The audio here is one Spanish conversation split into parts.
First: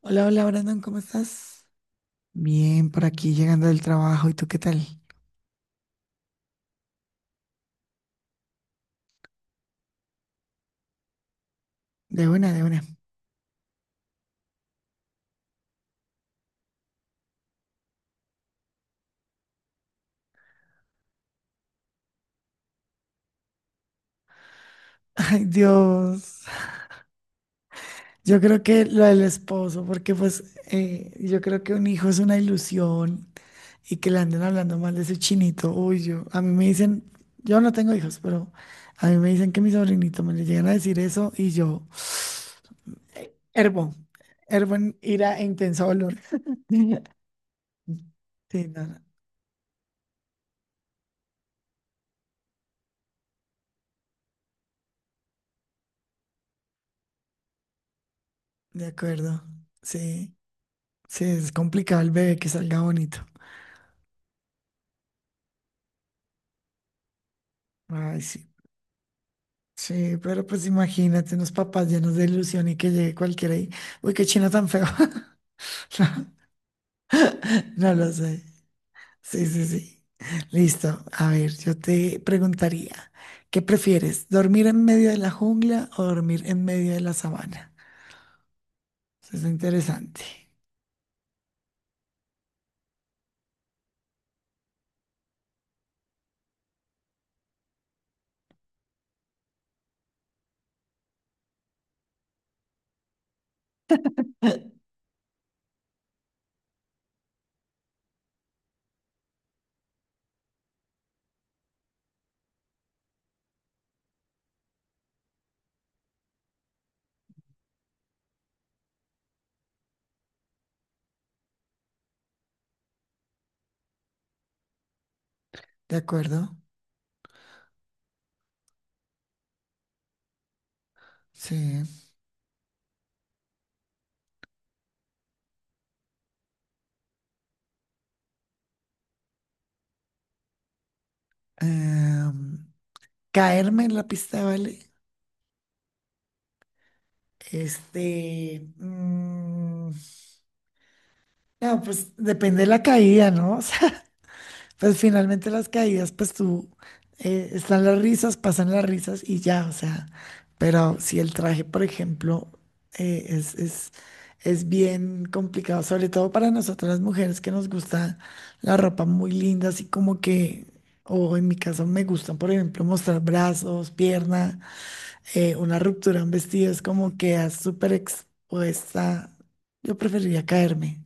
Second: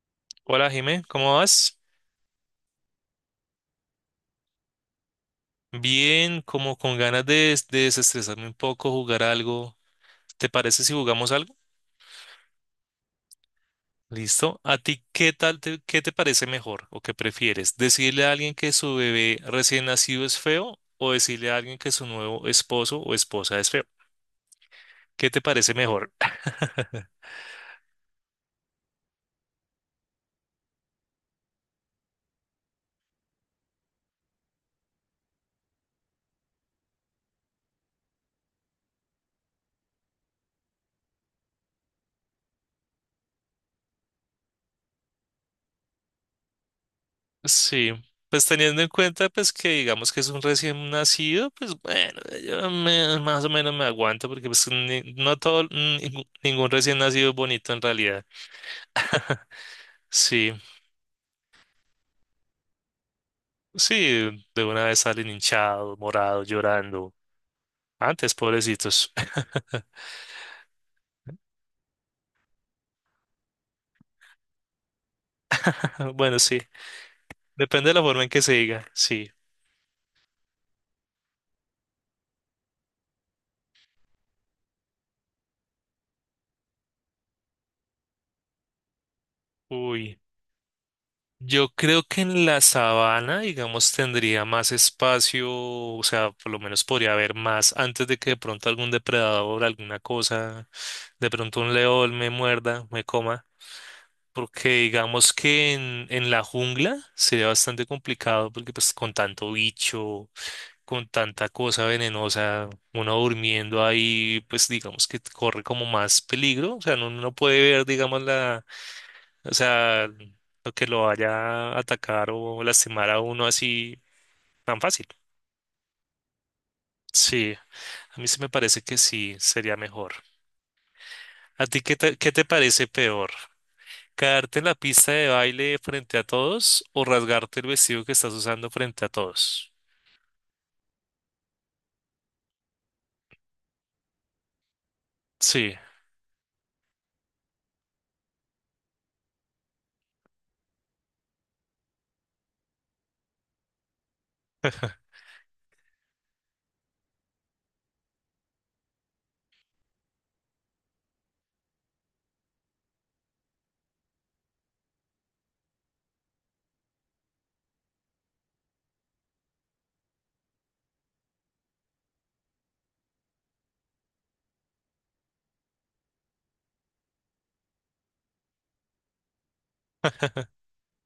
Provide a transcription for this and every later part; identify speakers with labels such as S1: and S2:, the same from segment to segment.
S1: Hola, hola
S2: Hola
S1: Brandon, ¿cómo
S2: Jimé, ¿cómo
S1: estás?
S2: vas?
S1: Bien, por aquí llegando del trabajo. ¿Y tú qué tal?
S2: Bien, como con ganas de desestresarme un poco, jugar algo. ¿Te parece si jugamos algo?
S1: De una, de una.
S2: Listo. ¿A ti qué te parece mejor o qué prefieres? ¿Decirle a alguien que su bebé recién nacido es feo o decirle a alguien que su nuevo esposo o esposa es feo? ¿Qué te
S1: Ay,
S2: parece mejor?
S1: Dios. Yo creo que lo del esposo, porque pues yo creo que un hijo es una ilusión y que le anden hablando mal de su chinito. Uy, yo, a mí me dicen, yo no tengo hijos, pero a mí me dicen que mi sobrinito me le llegan a decir eso y yo, hervo, hervo en ira e intenso dolor.
S2: Sí, pues
S1: Sí,
S2: teniendo
S1: no,
S2: en
S1: no,
S2: cuenta pues que digamos que es un recién nacido, pues bueno, más o menos me aguanto porque no todo, ningún recién nacido es bonito en realidad.
S1: de acuerdo. Sí.
S2: Sí,
S1: Sí, es complicado el bebé que salga bonito.
S2: sí, de una vez salen hinchados, morados, llorando.
S1: Ay,
S2: Antes,
S1: sí.
S2: pobrecitos.
S1: Sí, pero pues imagínate unos papás llenos de ilusión y que llegue cualquiera ahí. Uy, qué chino tan feo. No,
S2: Bueno, sí, depende
S1: no
S2: de la
S1: lo
S2: forma en que
S1: sé.
S2: se diga, sí.
S1: Sí, sí, sí. Listo. A ver, yo te preguntaría, ¿qué prefieres? ¿Dormir en medio de la jungla o dormir en medio de la sabana? Eso es
S2: Uy.
S1: interesante.
S2: Yo creo que en la sabana, digamos, tendría más espacio, o sea, por lo menos podría haber más antes de que de pronto algún depredador, alguna cosa, de pronto un león me muerda, me coma, porque digamos que en la jungla sería bastante complicado porque pues con tanto bicho, con tanta cosa venenosa, uno durmiendo ahí, pues digamos que corre como más peligro, o sea, no puede ver, digamos, o sea, lo que lo vaya a atacar o lastimar a uno así tan fácil.
S1: ¿De acuerdo?
S2: Sí, a mí sí me parece que sí sería mejor. ¿A ti
S1: Sí.
S2: qué te parece peor? ¿Caerte en la pista de baile frente a todos o rasgarte el vestido que estás usando frente a todos?
S1: Em, ¿Caerme en la pista de baile?
S2: Sí,
S1: Este, no, pues depende de la caída, ¿no? O sea, pues finalmente las caídas, están las risas, pasan las risas y ya, o sea, pero si el traje, por ejemplo, eh, es, es, es bien complicado, sobre todo para nosotras las mujeres que nos gusta la ropa muy linda, así como que, o en mi caso me gustan, por ejemplo, mostrar brazos, pierna una ruptura, un vestido, es como quedas súper expuesta. Yo preferiría caerme.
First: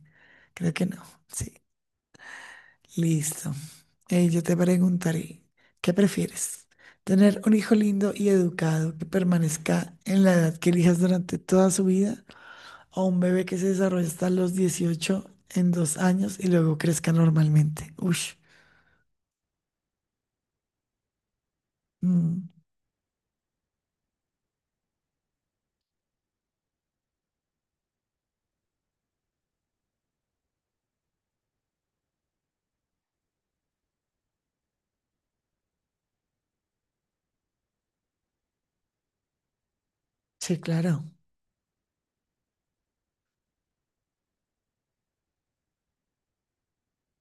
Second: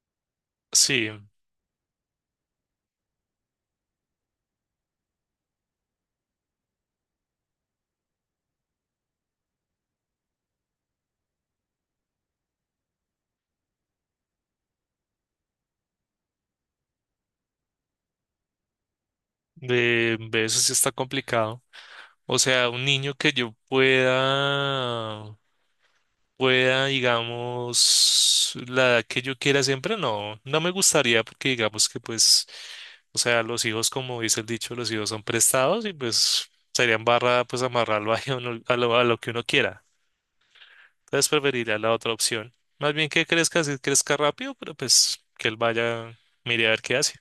S1: Creo que no.
S2: sí,
S1: Sí, listo. Yo te preguntaré, ¿qué prefieres? ¿Tener un hijo lindo y educado que permanezca en la edad que elijas durante toda su vida o un bebé que se desarrolle hasta los 18 en 2 años y luego crezca normalmente? Uy,
S2: de eso sí está complicado. O sea, un niño que yo pueda pueda, digamos, la edad que yo quiera siempre, no me gustaría porque digamos que pues, o sea, los hijos, como dice el dicho, los hijos son prestados y pues sería embarrada pues amarrarlo ahí a lo que uno quiera.
S1: sí, claro,
S2: Entonces preferiría la otra opción. Más bien que crezca, si crezca rápido, pero pues que él vaya, mire a ver qué hace.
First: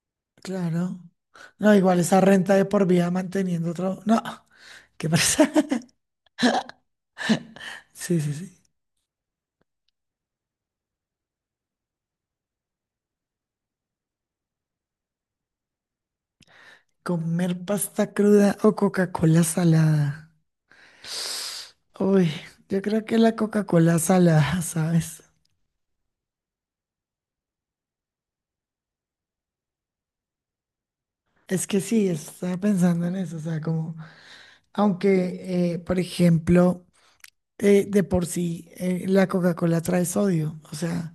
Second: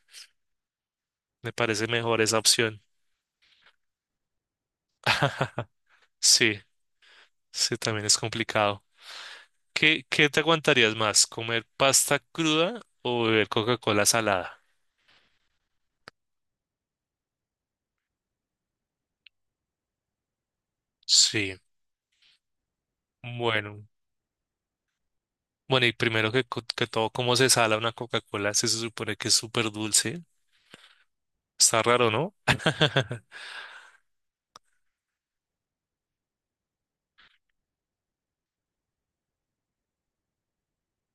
S1: claro.
S2: Me
S1: No,
S2: parece
S1: igual esa
S2: mejor esa
S1: renta de
S2: opción.
S1: por vida manteniendo otro... No, ¿qué pasa?
S2: Sí, sí, también es
S1: Sí, sí, sí.
S2: complicado. ¿Qué, qué te aguantarías más? ¿Comer pasta cruda o beber Coca-Cola salada?
S1: Comer pasta cruda o Coca-Cola salada.
S2: Sí.
S1: Uy, yo creo que la
S2: Bueno,
S1: Coca-Cola salada, ¿sabes?
S2: bueno, y primero que todo, ¿cómo se sala una Coca-Cola? Se supone que es súper dulce.
S1: Es que
S2: Está
S1: sí,
S2: raro, ¿no?
S1: estaba pensando en eso, o sea, como, aunque, por ejemplo, de por sí la Coca-Cola trae sodio, o sea,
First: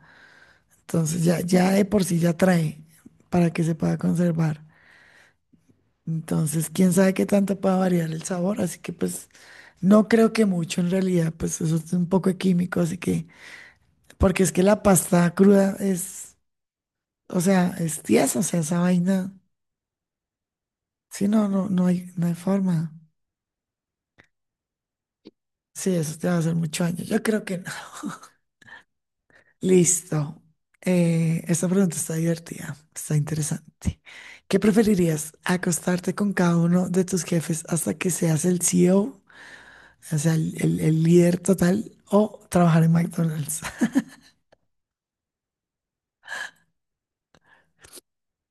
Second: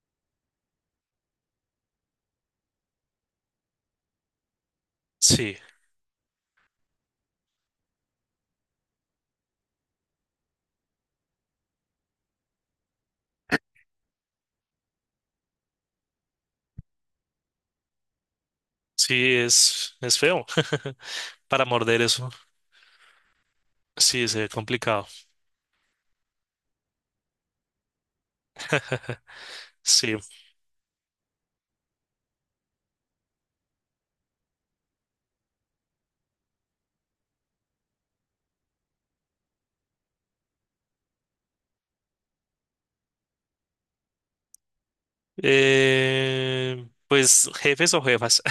S1: entonces ya, ya de por sí ya trae para que se pueda conservar.
S2: Sí,
S1: Entonces, quién sabe qué tanto pueda variar el sabor, así que pues no creo que mucho en realidad, pues eso es un poco de químico, así que... Porque es que la pasta cruda es, o sea, es tiesa, o sea, esa vaina.
S2: sí, es feo.
S1: Sí, no,
S2: Para
S1: no, no
S2: morder
S1: hay, no
S2: eso,
S1: hay forma.
S2: sí, se ve complicado.
S1: Sí, eso te va a hacer mucho daño. Yo creo que no.
S2: Sí.
S1: Listo. Esta pregunta está divertida, está interesante. ¿Qué preferirías? ¿Acostarte con cada uno de tus jefes hasta que seas el CEO, o sea, el líder total, o trabajar en McDonald's?
S2: Pues jefes o jefas,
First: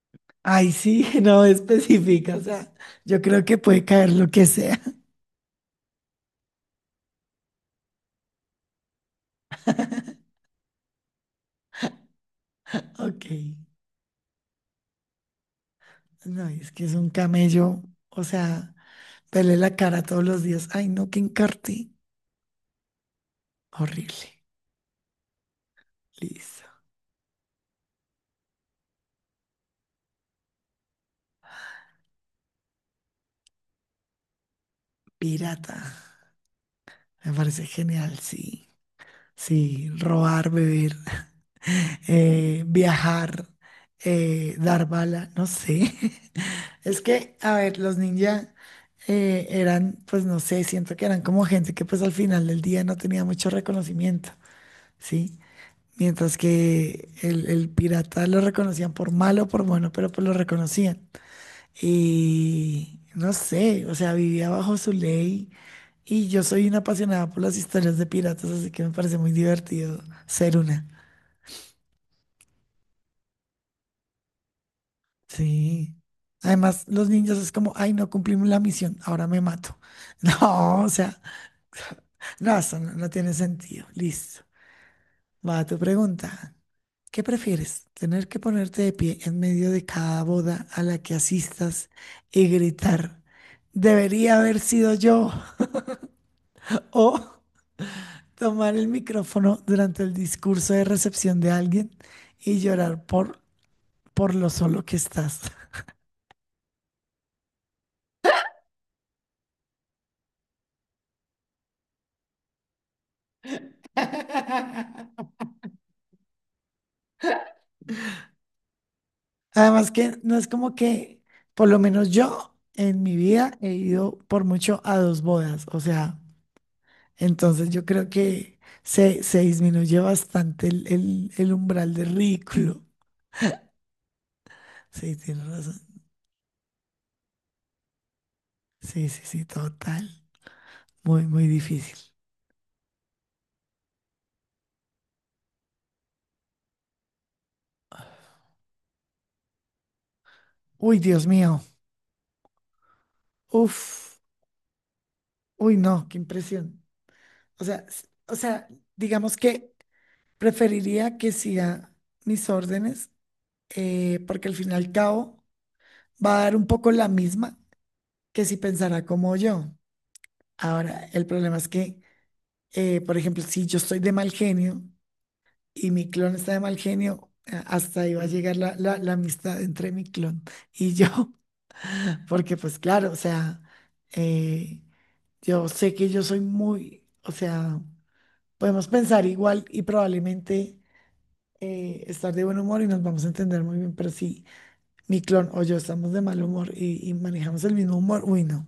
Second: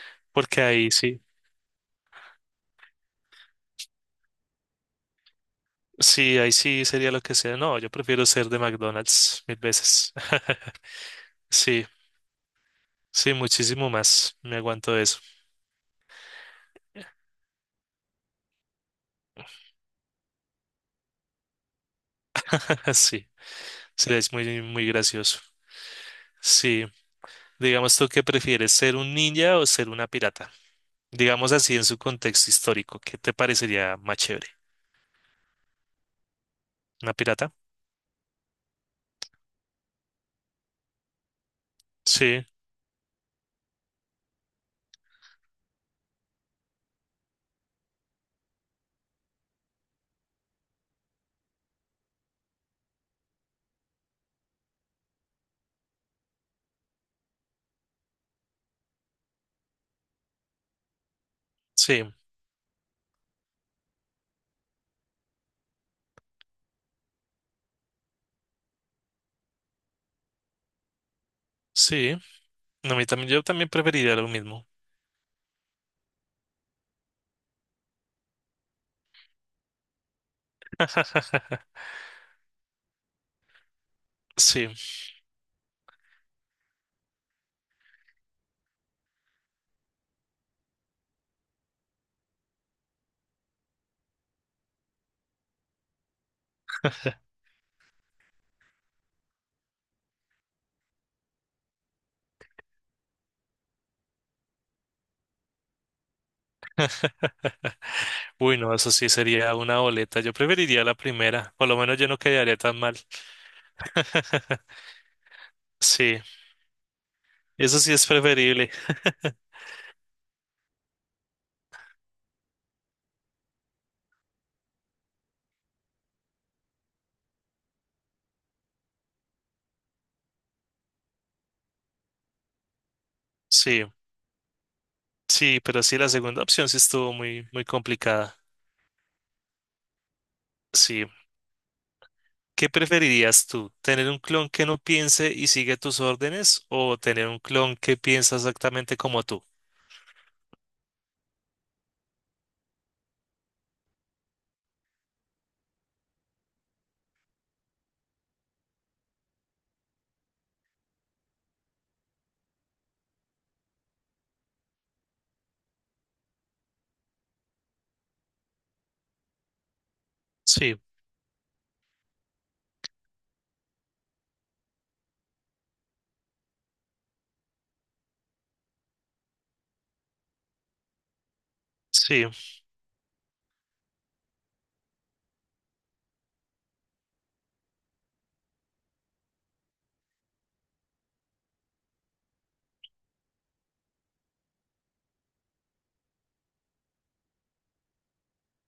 S2: porque
S1: Ay,
S2: ahí
S1: sí,
S2: sí,
S1: no específica, o sea, yo creo que puede caer lo que sea.
S2: sí, ahí sí sería lo que sea. No, yo prefiero ser de McDonald's mil veces. Sí,
S1: Ok.
S2: sí, muchísimo más. Me aguanto eso.
S1: No, es que es un camello, o sea, verle la cara todos los días. Ay, no, que encarte.
S2: Sí, sí,
S1: Horrible.
S2: es muy, muy gracioso.
S1: Listo.
S2: Sí. Digamos, ¿tú qué prefieres, ser un ninja o ser una pirata? Digamos así en su contexto histórico, ¿qué te parecería más chévere?
S1: Pirata.
S2: ¿Una
S1: Me
S2: pirata?
S1: parece genial, sí. Sí, robar, beber,
S2: Sí,
S1: viajar, dar bala, no sé. Es que, a ver, los ninja eran, pues no sé, siento que eran como gente que pues al final del día no tenía mucho reconocimiento, ¿sí? Mientras que el pirata lo reconocían por malo o por bueno, pero pues lo reconocían.
S2: sí,
S1: Y no sé, o sea, vivía bajo su ley. Y yo soy una apasionada por las historias de piratas, así que me parece muy divertido ser una.
S2: sí. No, a mí también, yo también preferiría lo mismo.
S1: Sí. Además, los niños es como, ay, no cumplimos la misión, ahora me mato. No, o sea, no, eso no, no tiene sentido. Listo.
S2: Sí.
S1: Va tu pregunta. ¿Qué prefieres? ¿Tener que ponerte de pie en medio de cada boda a la que asistas y gritar, debería haber sido yo? ¿O tomar el micrófono durante el discurso de recepción de alguien y llorar por lo solo que estás?
S2: Uy, no, eso sí sería una boleta. Yo preferiría la primera. Por lo menos yo no quedaría tan mal. Sí, eso sí es preferible.
S1: Además que no es como que, por lo menos yo en mi vida he ido por mucho a 2 bodas. O sea, entonces yo creo que se disminuye bastante el umbral de ridículo.
S2: Sí,
S1: Sí, tienes
S2: sí,
S1: razón.
S2: pero sí, la segunda opción sí estuvo muy, muy complicada.
S1: Sí, sí, sí, total.
S2: Sí.
S1: Muy, muy difícil.
S2: ¿Qué preferirías tú? ¿Tener un clon que no piense y sigue tus órdenes o tener un clon que piensa exactamente como tú?
S1: Uy, Dios mío. Uf. Uy, no, qué impresión. O sea, o sea, digamos que preferiría que siga mis órdenes, porque al fin y al cabo va a dar un poco la misma que si pensara como yo.
S2: Sí,
S1: Ahora, el problema es que, por ejemplo, si yo estoy de mal genio, y mi clon está de mal genio, hasta ahí va a llegar la amistad entre mi clon y yo,
S2: sí,
S1: porque pues claro, o sea, eh, yo sé que yo soy muy, o sea, podemos pensar igual y probablemente estar de buen humor y nos vamos a entender muy bien, pero si mi clon o yo estamos de mal humor y manejamos el mismo humor, uy, no,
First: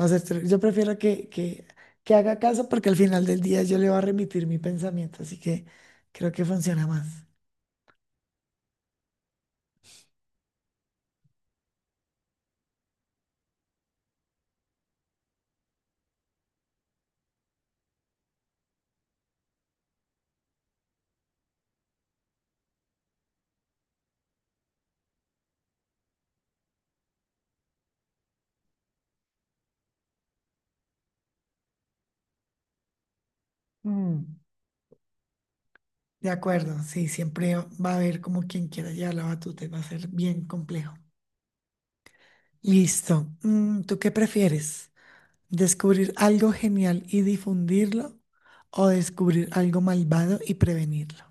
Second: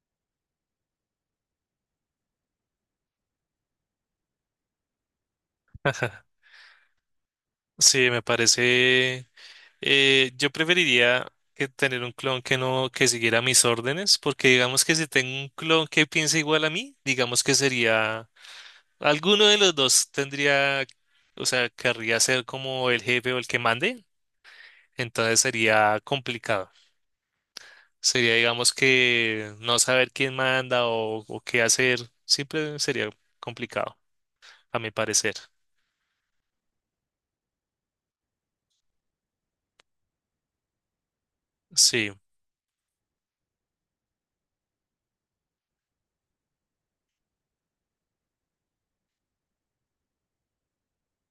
S1: va a ser, ter- yo prefiero que haga caso porque al final del día yo le voy a remitir mi pensamiento, así que creo que funciona más.
S2: sí, me parece. Yo preferiría que tener un clon que no, que siguiera mis órdenes, porque digamos que si tengo un clon que piensa igual a mí, digamos que sería. Alguno de los dos tendría, o sea, querría ser como el jefe o el que mande, entonces sería complicado. Sería, digamos, que no saber quién manda o qué hacer, siempre sería complicado,
S1: Mm.
S2: a mi parecer.
S1: De acuerdo, sí, siempre va a haber como quien quiera llevar la batuta y va a ser bien complejo.
S2: Sí.
S1: Listo. Mm, ¿tú qué prefieres? ¿Descubrir algo genial y difundirlo o descubrir algo malvado y prevenirlo?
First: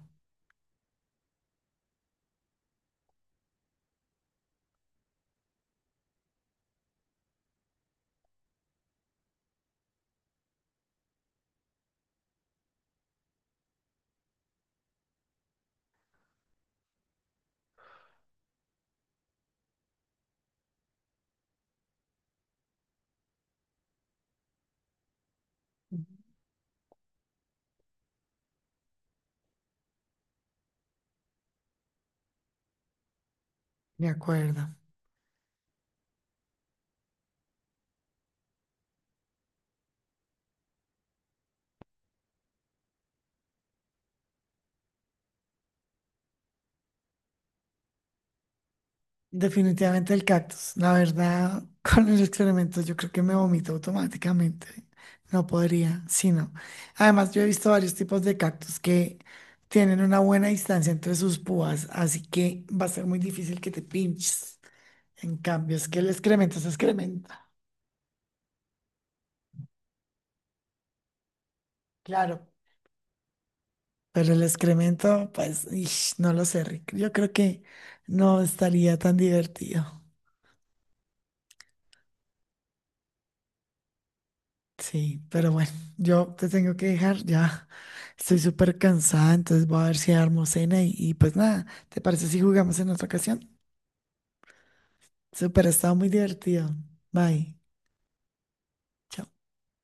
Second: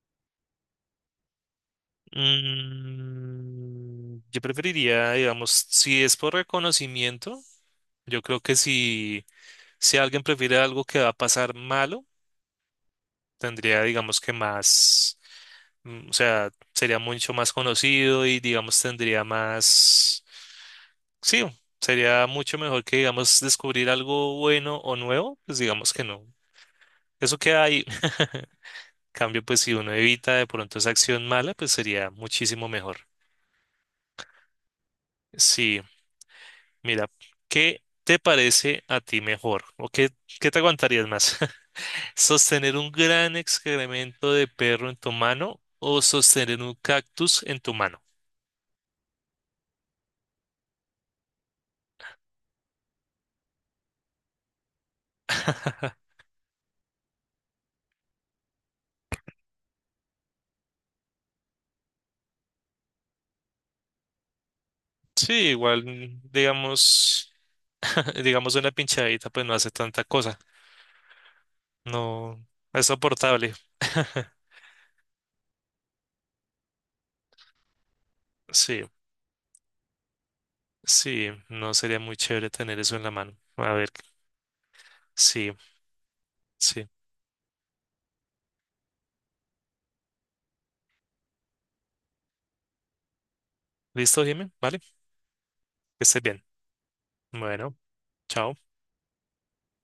S2: Mm, yo preferiría, digamos, si es por reconocimiento, yo creo que si, si alguien prefiere algo que va a pasar malo, tendría, digamos, que más. Mm, O sea, sería mucho más conocido y digamos tendría más... Sí, sería mucho mejor que digamos descubrir algo bueno o nuevo, pues digamos que no. Eso queda ahí. Cambio, pues si uno evita de pronto esa acción mala, pues sería muchísimo mejor.
S1: De acuerdo.
S2: Sí, mira, ¿qué te parece a ti mejor? ¿O qué, qué te aguantarías más? ¿Sostener un gran excremento de perro en tu mano o sostener un cactus en tu mano?
S1: Definitivamente el cactus. La verdad, con el excremento yo creo que me vomito automáticamente. No podría, sí, no. Además, yo he visto varios tipos de cactus que tienen una buena distancia entre sus púas, así que va a ser muy difícil que te pinches.
S2: Sí,
S1: En cambio,
S2: igual,
S1: es que el excremento se
S2: digamos,
S1: excrementa.
S2: digamos una pinchadita, pues no hace tanta cosa. No,
S1: Claro.
S2: no es soportable.
S1: Pero el excremento, pues, ish, no lo sé, Rick. Yo creo que no
S2: Sí,
S1: estaría tan divertido.
S2: sí, no sería muy chévere tener eso en la mano. A ver,
S1: Sí, pero
S2: sí,
S1: bueno, yo te tengo que
S2: sí.
S1: dejar, ya estoy súper cansada, entonces voy a ver si armo cena y pues nada, ¿te parece si jugamos en otra ocasión?
S2: ¿Listo, Jimmy? Vale, que
S1: Súper, ha estado muy
S2: estés bien.
S1: divertido. Bye.
S2: Bueno, chao.
S1: Chao.